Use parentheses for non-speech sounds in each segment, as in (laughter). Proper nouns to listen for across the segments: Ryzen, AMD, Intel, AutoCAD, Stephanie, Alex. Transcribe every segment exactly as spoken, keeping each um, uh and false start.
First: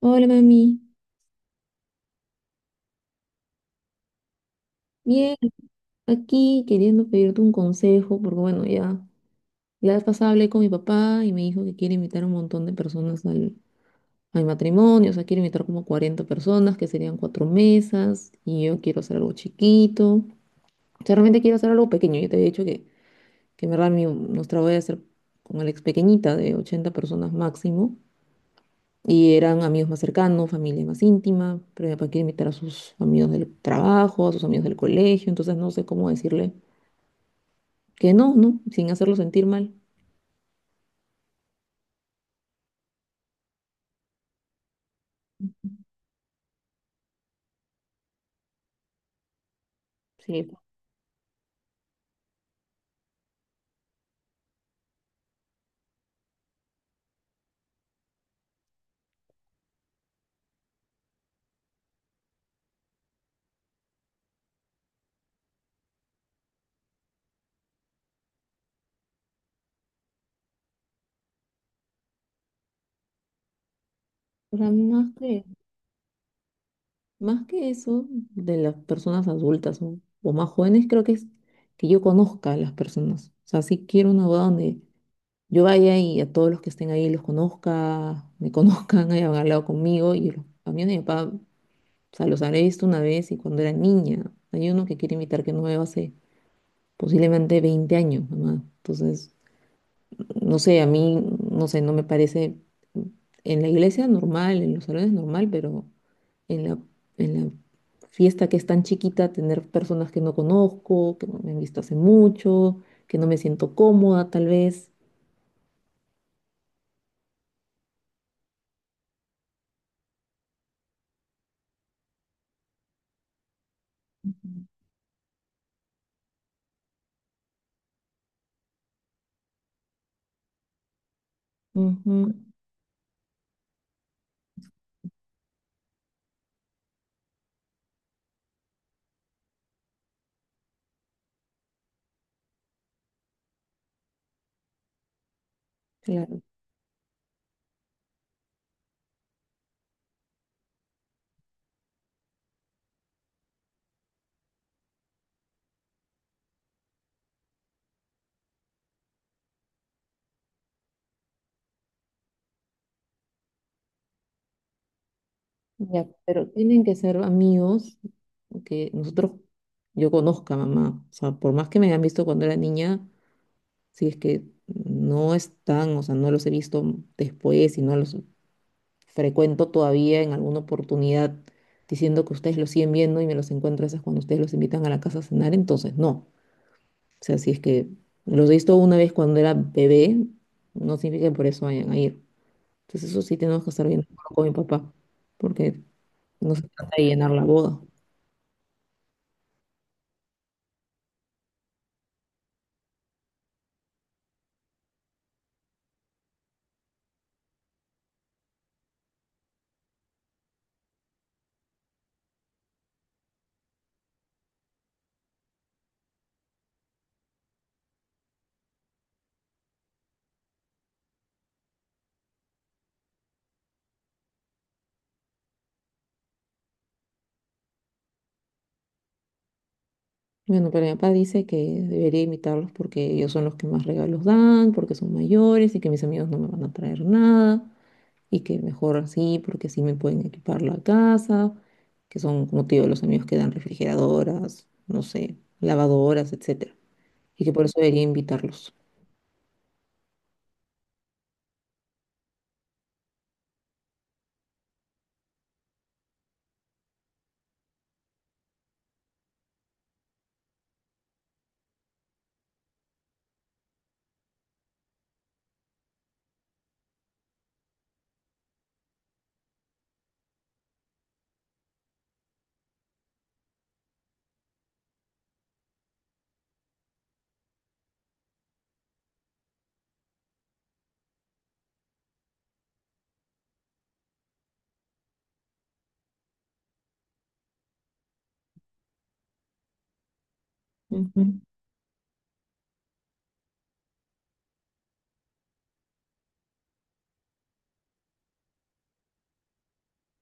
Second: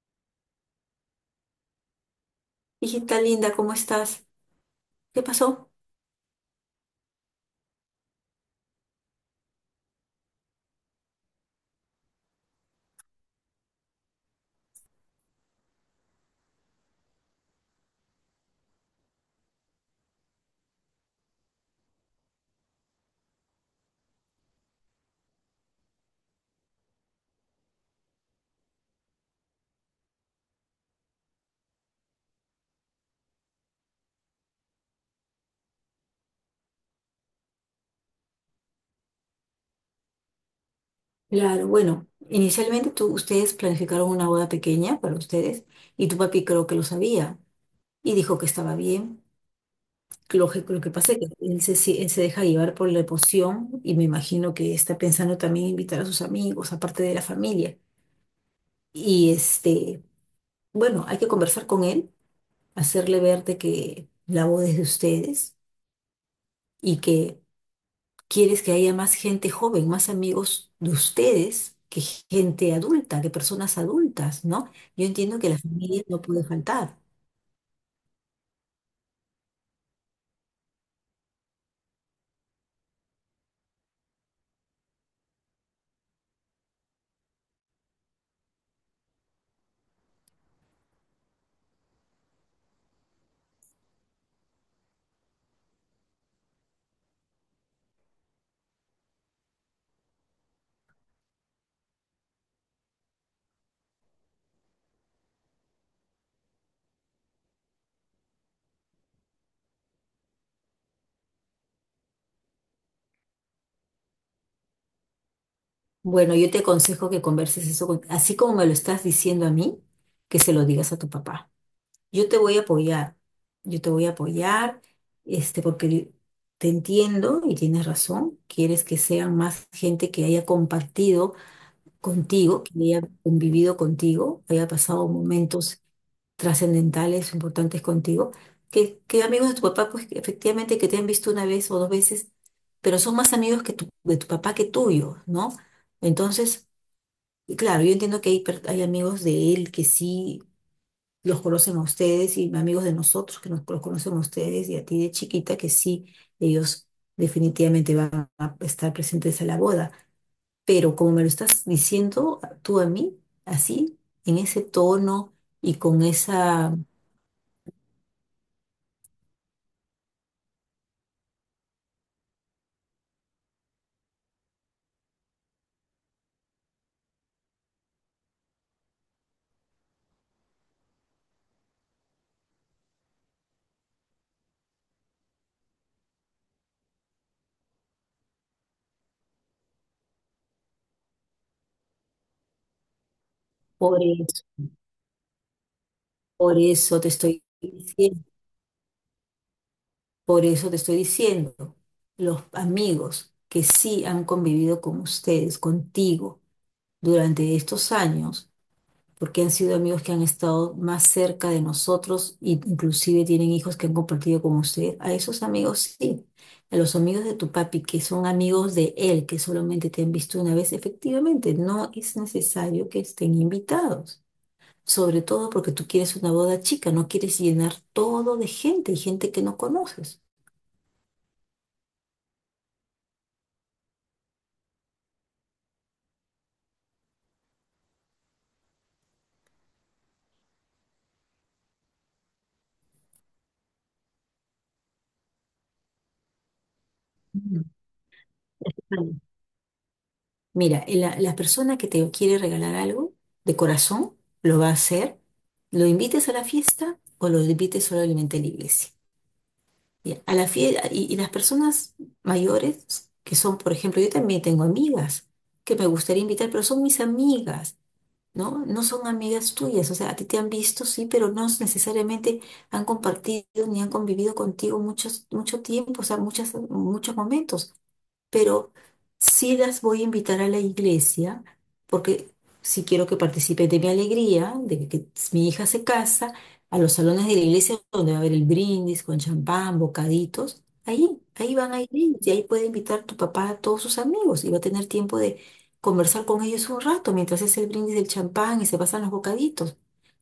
Hola mami, Hijita linda, ¿cómo estás? ¿Qué bien, pasó? aquí queriendo pedirte un consejo, porque bueno, ya la vez pasada hablé con mi papá y me dijo que quiere invitar a un montón de personas al, a mi matrimonio, o sea, quiere invitar como cuarenta personas, que serían cuatro mesas, y yo quiero hacer algo chiquito, o sea, realmente quiero hacer algo pequeño, yo te había dicho que, que en verdad mi, nuestra voy a hacer con Alex pequeñita, de ochenta personas máximo, y eran amigos más cercanos, familia más íntima, pero mi papá quiere invitar a sus amigos del trabajo, a sus amigos del colegio, entonces no sé cómo decirle Que no, no, sin hacerlo sentir mal. Claro, bueno, inicialmente tú, ustedes planificaron una boda pequeña para ustedes y tu papi creo que lo sabía y dijo que estaba bien. Sí, Lo que, lo que pasa es que él se, si- él se deja llevar por la emoción y me imagino que está pensando también invitar a sus amigos, aparte de la familia. Y este, bueno, hay que conversar con él, hacerle ver de que la boda es de ustedes y que quieres que haya más gente joven, más amigos de ustedes que gente adulta, que personas adultas, o sea, ¿no? más Yo entiendo que, que la familia no puede faltar. más que eso de las personas adultas o, o más jóvenes, creo que es que yo conozca a las personas. O sea, sí quiero una boda donde yo vaya y a todos los que estén ahí los conozca, me conozcan, (laughs) hayan hablado conmigo. Y los, a mí a mi papá, o sea, los habré visto una vez y cuando era niña. Hay uno que quiere invitar que no veo hace posiblemente veinte años, mamá. Entonces, no sé, a mí, no sé, no me parece en la iglesia normal, en los salones normal, pero en la, en la fiesta que es tan chiquita, tener personas que no conozco, que no me han visto hace mucho, que no me siento cómoda tal vez. Bueno, yo te aconsejo que converses eso con- así como me lo estás diciendo a mí, que se lo digas a tu papá. Yo te voy a apoyar, yo te voy a apoyar, este, porque te entiendo y tienes razón, quieres que sean más gente que haya compartido Ujú, contigo, que haya convivido contigo, haya pasado momentos trascendentales, importantes contigo, que, que amigos de tu papá, pues que efectivamente que te han visto una vez o dos veces, pero son más amigos que tu- de tu papá que tuyo, ¿no? claro, Entonces, y claro, yo entiendo que hay, per- hay amigos de él que sí los conocen a ustedes y amigos de nosotros que nos, los conocen a ustedes y a ti de chiquita que sí, ellos definitivamente van a estar presentes en la boda, pero como me lo estás diciendo tú a mí, así, en ese tono y con ya, pero esa... tienen que ser amigos que nosotros, yo conozca, mamá. O sea, por más que me hayan visto cuando era niña, si es que no están, o sea, no los he visto después y no los frecuento todavía en alguna oportunidad diciendo que ustedes los siguen viendo y me los encuentro esas cuando ustedes los invitan a la casa a cenar, entonces no. O sea, si es que los he visto una vez cuando era bebé, no significa que por eso vayan a ir. Entonces eso sí tenemos que estar por bien de acuerdo eso, con mi papá, porque no por se trata eso de te llenar la estoy boda. diciendo, por eso te estoy diciendo, los amigos que sí han convivido con ustedes, contigo, durante estos años, porque han sido amigos que han estado más cerca de nosotros e inclusive tienen hijos que han compartido con usted. A esos amigos sí, a los amigos de tu papi que son amigos de él, que solamente te han visto una vez, efectivamente, no es necesario que estén invitados. Sobre todo porque tú quieres una boda chica, no quieres llenar todo de gente y gente que no conoces. Bueno, pero mi papá dice que debería invitarlos porque ellos son los que más regalos dan, porque son mayores y que mis amigos no me van a traer nada. y que mejor así, porque así me pueden equipar la casa, que son, como te digo, los amigos que dan refrigeradoras, no sé, lavadoras, etcétera, y que Mm. por eso debería invitarlos. Vale. Mira, la, la persona que te quiere regalar algo de corazón lo va a hacer, lo invites a la fiesta o lo invites solamente a la iglesia. Ya, A la fie- y, y las personas mayores, que son, por ejemplo, yo también tengo amigas que me gustaría invitar, pero son mis amigas, ¿no? No son amigas tuyas, o sea, a ti te han visto, sí, pero no necesariamente han compartido ni han convivido contigo muchos, mucho tiempo, o sea, muchas, muchos momentos, pero sí las voy a invitar a la iglesia porque sí quiero que participen de mi alegría, de que mi hija se casa, a los salones de la iglesia donde va a haber el brindis con champán, bocaditos. Ahí, Ujú. ahí van a ir ellos, y ahí puede invitar tu papá a todos sus amigos y va a tener tiempo de conversar con ellos un rato mientras hace el brindis del champán y se pasan los bocaditos.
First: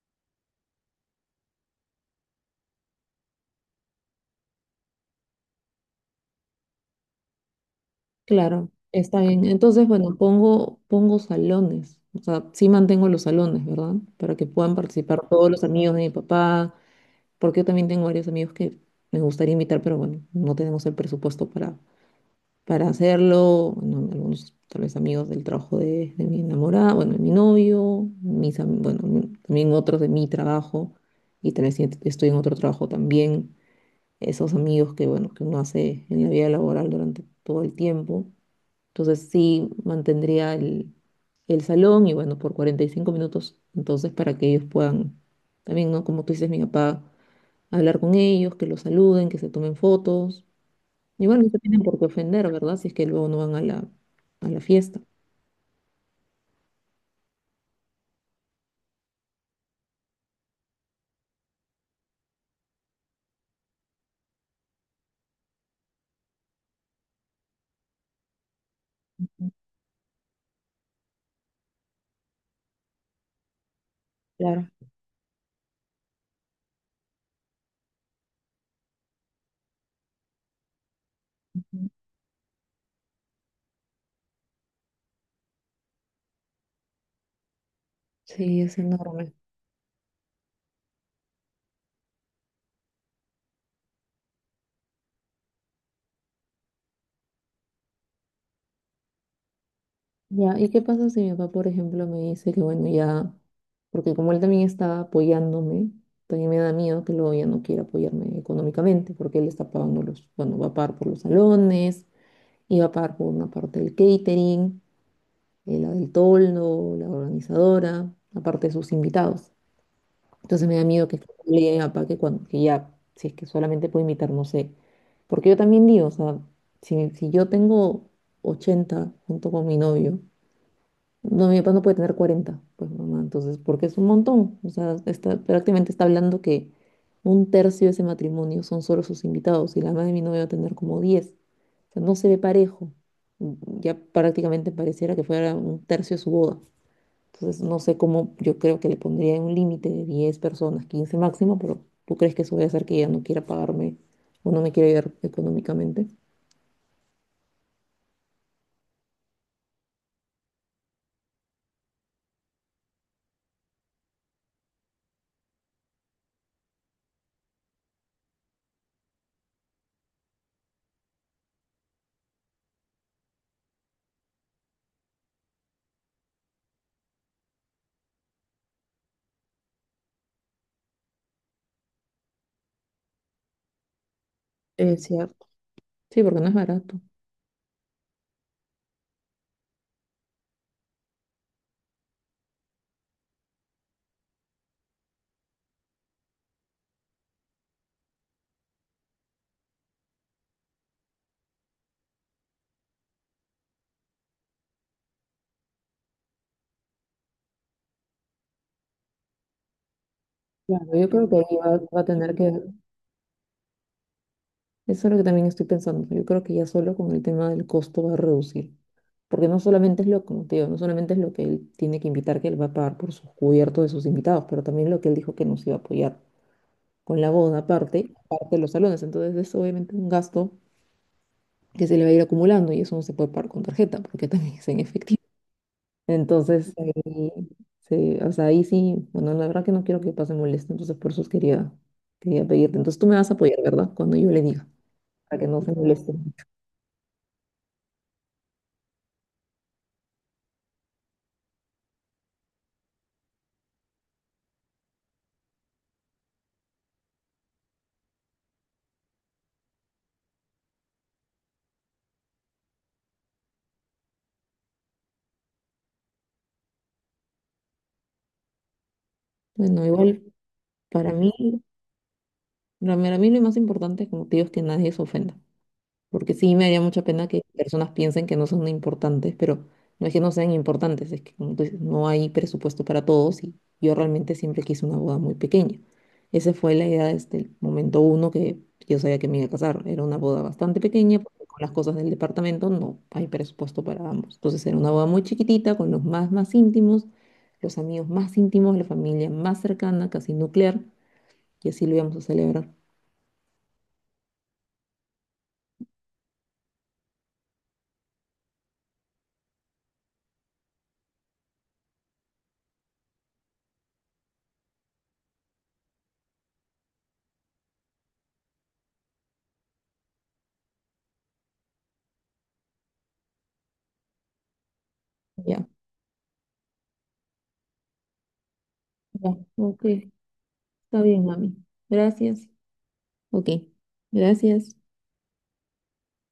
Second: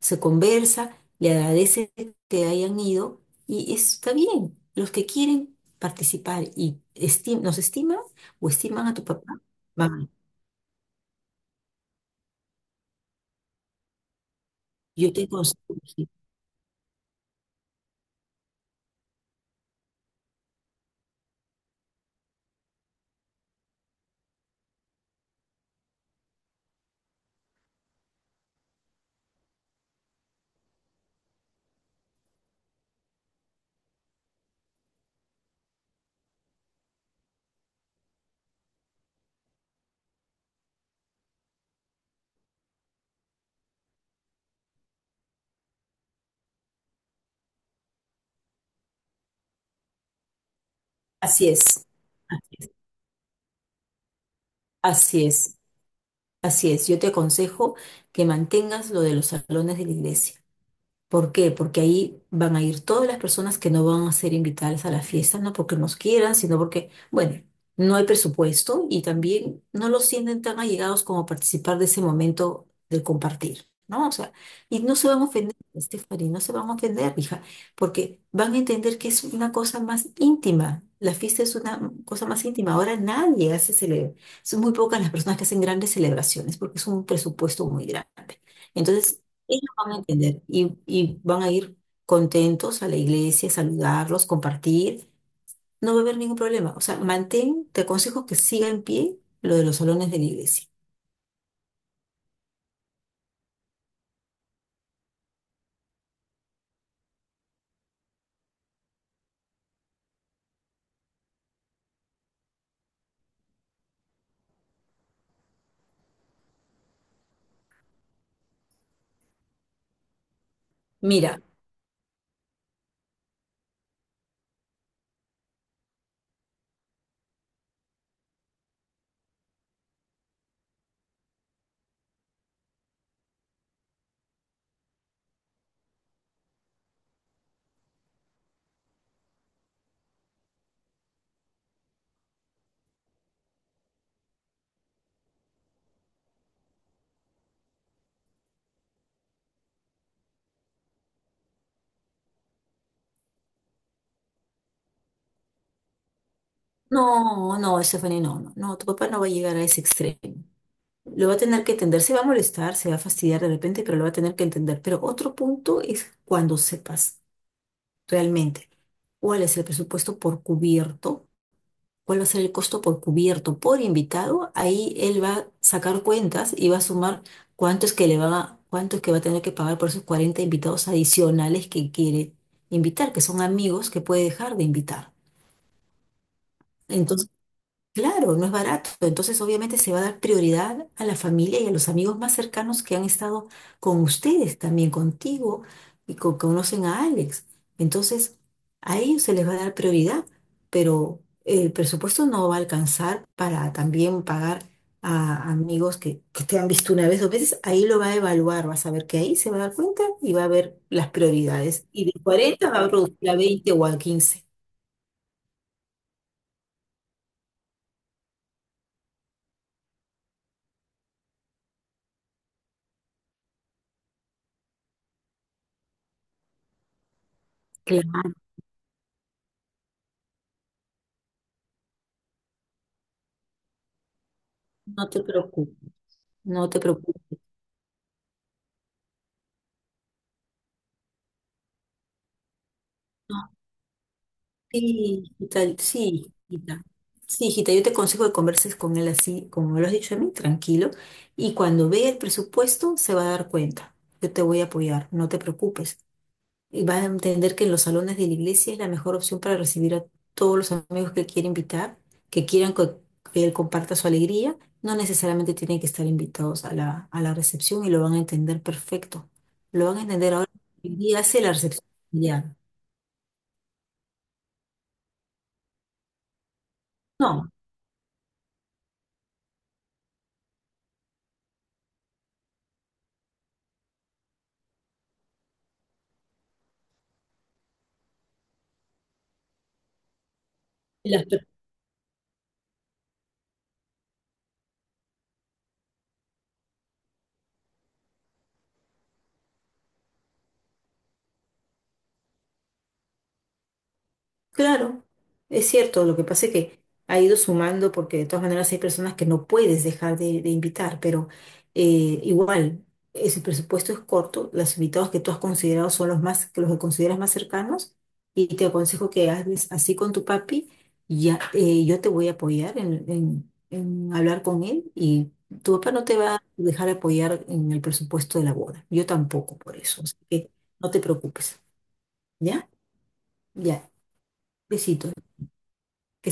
Se conversa, le agradece que hayan ido y está bien. Los que quieren participar y esti- nos estiman o Claro, estiman a tu está papá, bien. Entonces, mamá, bueno, pongo, pongo salones, o sea, sí mantengo los salones, ¿verdad? Para que puedan yo te participar todos aconsejo los amigos de que- mi papá, porque yo también tengo varios amigos que me gustaría invitar, pero bueno, no tenemos el presupuesto para para hacerlo, bueno, algunos tal vez amigos del trabajo de, de mi enamorada, bueno, de mi novio, mis, am- bueno, mi- también otros de mi trabajo, y tal vez si estoy en otro trabajo también, esos amigos que, bueno, que uno hace en la vida laboral durante todo el tiempo. Entonces sí mantendría el, el salón y bueno, por cuarenta y cinco minutos, entonces para que ellos puedan, también, ¿no? Como tú dices, mi papá, hablar con ellos, que los saluden, que se tomen fotos Igual así no se tienen es, por qué ofender, así es, ¿verdad? Si es que luego no van a la, a la fiesta. así es, así es, yo te aconsejo que mantengas lo de los salones de la iglesia. ¿Por qué? Porque ahí van a ir todas las personas que no van a ser invitadas a la fiesta, no porque nos quieran, sino porque, bueno, no hay presupuesto y también no los sienten tan allegados como participar de ese momento del compartir, ¿no? O sea, y no se van a ofender, Stephanie, no se van a ofender, hija, porque van a entender que es una cosa más íntima. La fiesta es una cosa más íntima. Ahora nadie hace celebrar. Son muy pocas las personas que hacen grandes celebraciones porque es un presupuesto muy grande. Sí, es Entonces, enorme. ellos van a entender y, y van a ir contentos a la iglesia, saludarlos, compartir. No va a haber ningún problema. O sea, mantén, te aconsejo que siga en pie lo de los salones de la Ya, iglesia. ¿y qué pasa si mi papá, por ejemplo, me dice que bueno, ya, porque como él también está apoyándome, también me da miedo que luego ya no quiera apoyarme económicamente, porque él está pagando los, bueno, va a pagar por los salones, y va a pagar por una parte del catering, eh, la del toldo, la organizadora, aparte de sus invitados. Entonces me da miedo que Mira, le diga a mi papá que, cuando, que ya, si es que solamente puedo imitar, no sé. Porque yo también digo, o sea, si, si yo tengo ochenta junto con mi novio, no, mi papá no puede tener cuarenta pues mamá, entonces, porque es un montón. O sea, está, prácticamente está hablando que un tercio de ese matrimonio son solo sus invitados y la madre de mi novio va a tener como diez O sea, no se ve parejo. Ya prácticamente pareciera que fuera un tercio de su boda. Entonces, no sé cómo, yo creo que le pondría un límite de diez personas, quince máximo, pero ¿tú crees que eso voy a hacer que ella no quiera pagarme o no me quiera ayudar económicamente? no, no, Stephanie, no, no, no, tu papá no va a llegar a ese extremo. Lo va a tener que entender, se va a molestar, se va a fastidiar de repente, pero lo va a tener que entender. Pero otro punto es cuando sepas realmente cuál es el presupuesto por cubierto, cuál va a ser el costo por cubierto, por invitado. Ahí él va a sacar cuentas y va a sumar cuánto es que le va a, cuánto es que va a tener que pagar por esos cuarenta invitados adicionales que quiere invitar, que son amigos que puede dejar de Es invitar. cierto. Sí, porque no es barato. Claro, no es barato. Entonces, obviamente, se va a dar prioridad a la familia y a los amigos más cercanos que han estado con ustedes, también contigo y con, conocen a Alex. Entonces, a ellos se les va a dar prioridad, pero el presupuesto no va a alcanzar para también pagar a amigos que, que te han visto una vez o veces. Ahí lo va a evaluar, vas a ver que ahí se va a dar cuenta y va a ver Claro, yo las creo que ahí va, prioridades. va Y a de tener que cuarenta va a reducir a veinte o a quince. Eso es lo que también estoy pensando. Yo creo que ya solo con el tema del costo va a reducir. Porque no solamente es lo, como te digo, no solamente es lo que él tiene que invitar, que él va a pagar por sus cubiertos de sus invitados, pero también lo que él dijo que nos iba a apoyar con la boda aparte, Claro, aparte de los salones. Entonces es obviamente un gasto que se le va a ir acumulando y eso no se puede pagar con tarjeta porque también es en no efectivo. te preocupes, no Entonces, te preocupes. eh, se- o sea, ahí sí, bueno, la verdad que no quiero que pase molesta, entonces por eso quería, quería pedirte. Entonces tú me vas a apoyar, ¿verdad? Cuando yo le diga, Sí, para que no hijita, se moleste. sí, hijita. Sí, hijita, yo te aconsejo que converses con él así, como me lo has dicho a mí, tranquilo. Y cuando vea el presupuesto, se va a dar cuenta. Yo te voy a apoyar, no te preocupes. Y vas a entender que en los salones de la iglesia es la mejor opción para recibir a todos los amigos que quiere invitar, que quieran co- que él comparta su alegría. No necesariamente tienen que estar invitados a la, a la recepción y lo van a entender perfecto. Bueno, Lo van a igual entender ahora. Hoy para día mí, hace la recepción. Familiar. para mí lo más importante, como te digo, es que nadie se ofenda. Porque sí me haría mucha pena que No. personas piensen que no son importantes, pero no es que no sean importantes, es que como tú dices, no hay presupuesto para todos y yo realmente siempre quise una boda muy pequeña. Esa fue la idea desde el momento uno que yo sabía que me iba a casar. Era una boda bastante pequeña Las... porque con las cosas del departamento no hay presupuesto para ambos. Entonces era una boda muy chiquitita con los más, más íntimos, los amigos más íntimos, la familia más cercana, casi nuclear, y así lo íbamos a celebrar. Claro, es cierto, lo que pasa es que ha ido sumando porque de todas maneras hay personas que no puedes dejar de, de invitar, pero eh, igual, ese presupuesto es corto, los invitados que tú has considerado son los más, que los que consideras más cercanos, y te aconsejo que hables así con tu papi, y ya, eh, yo te voy a apoyar en, en- en hablar con él, y Ya, tu papá no te va a dejar apoyar en el presupuesto de la boda, yo ya, tampoco por ok, eso, así que no te está bien, mami. preocupes, Gracias. ¿ya? Ok, Ya, gracias. besitos. Que.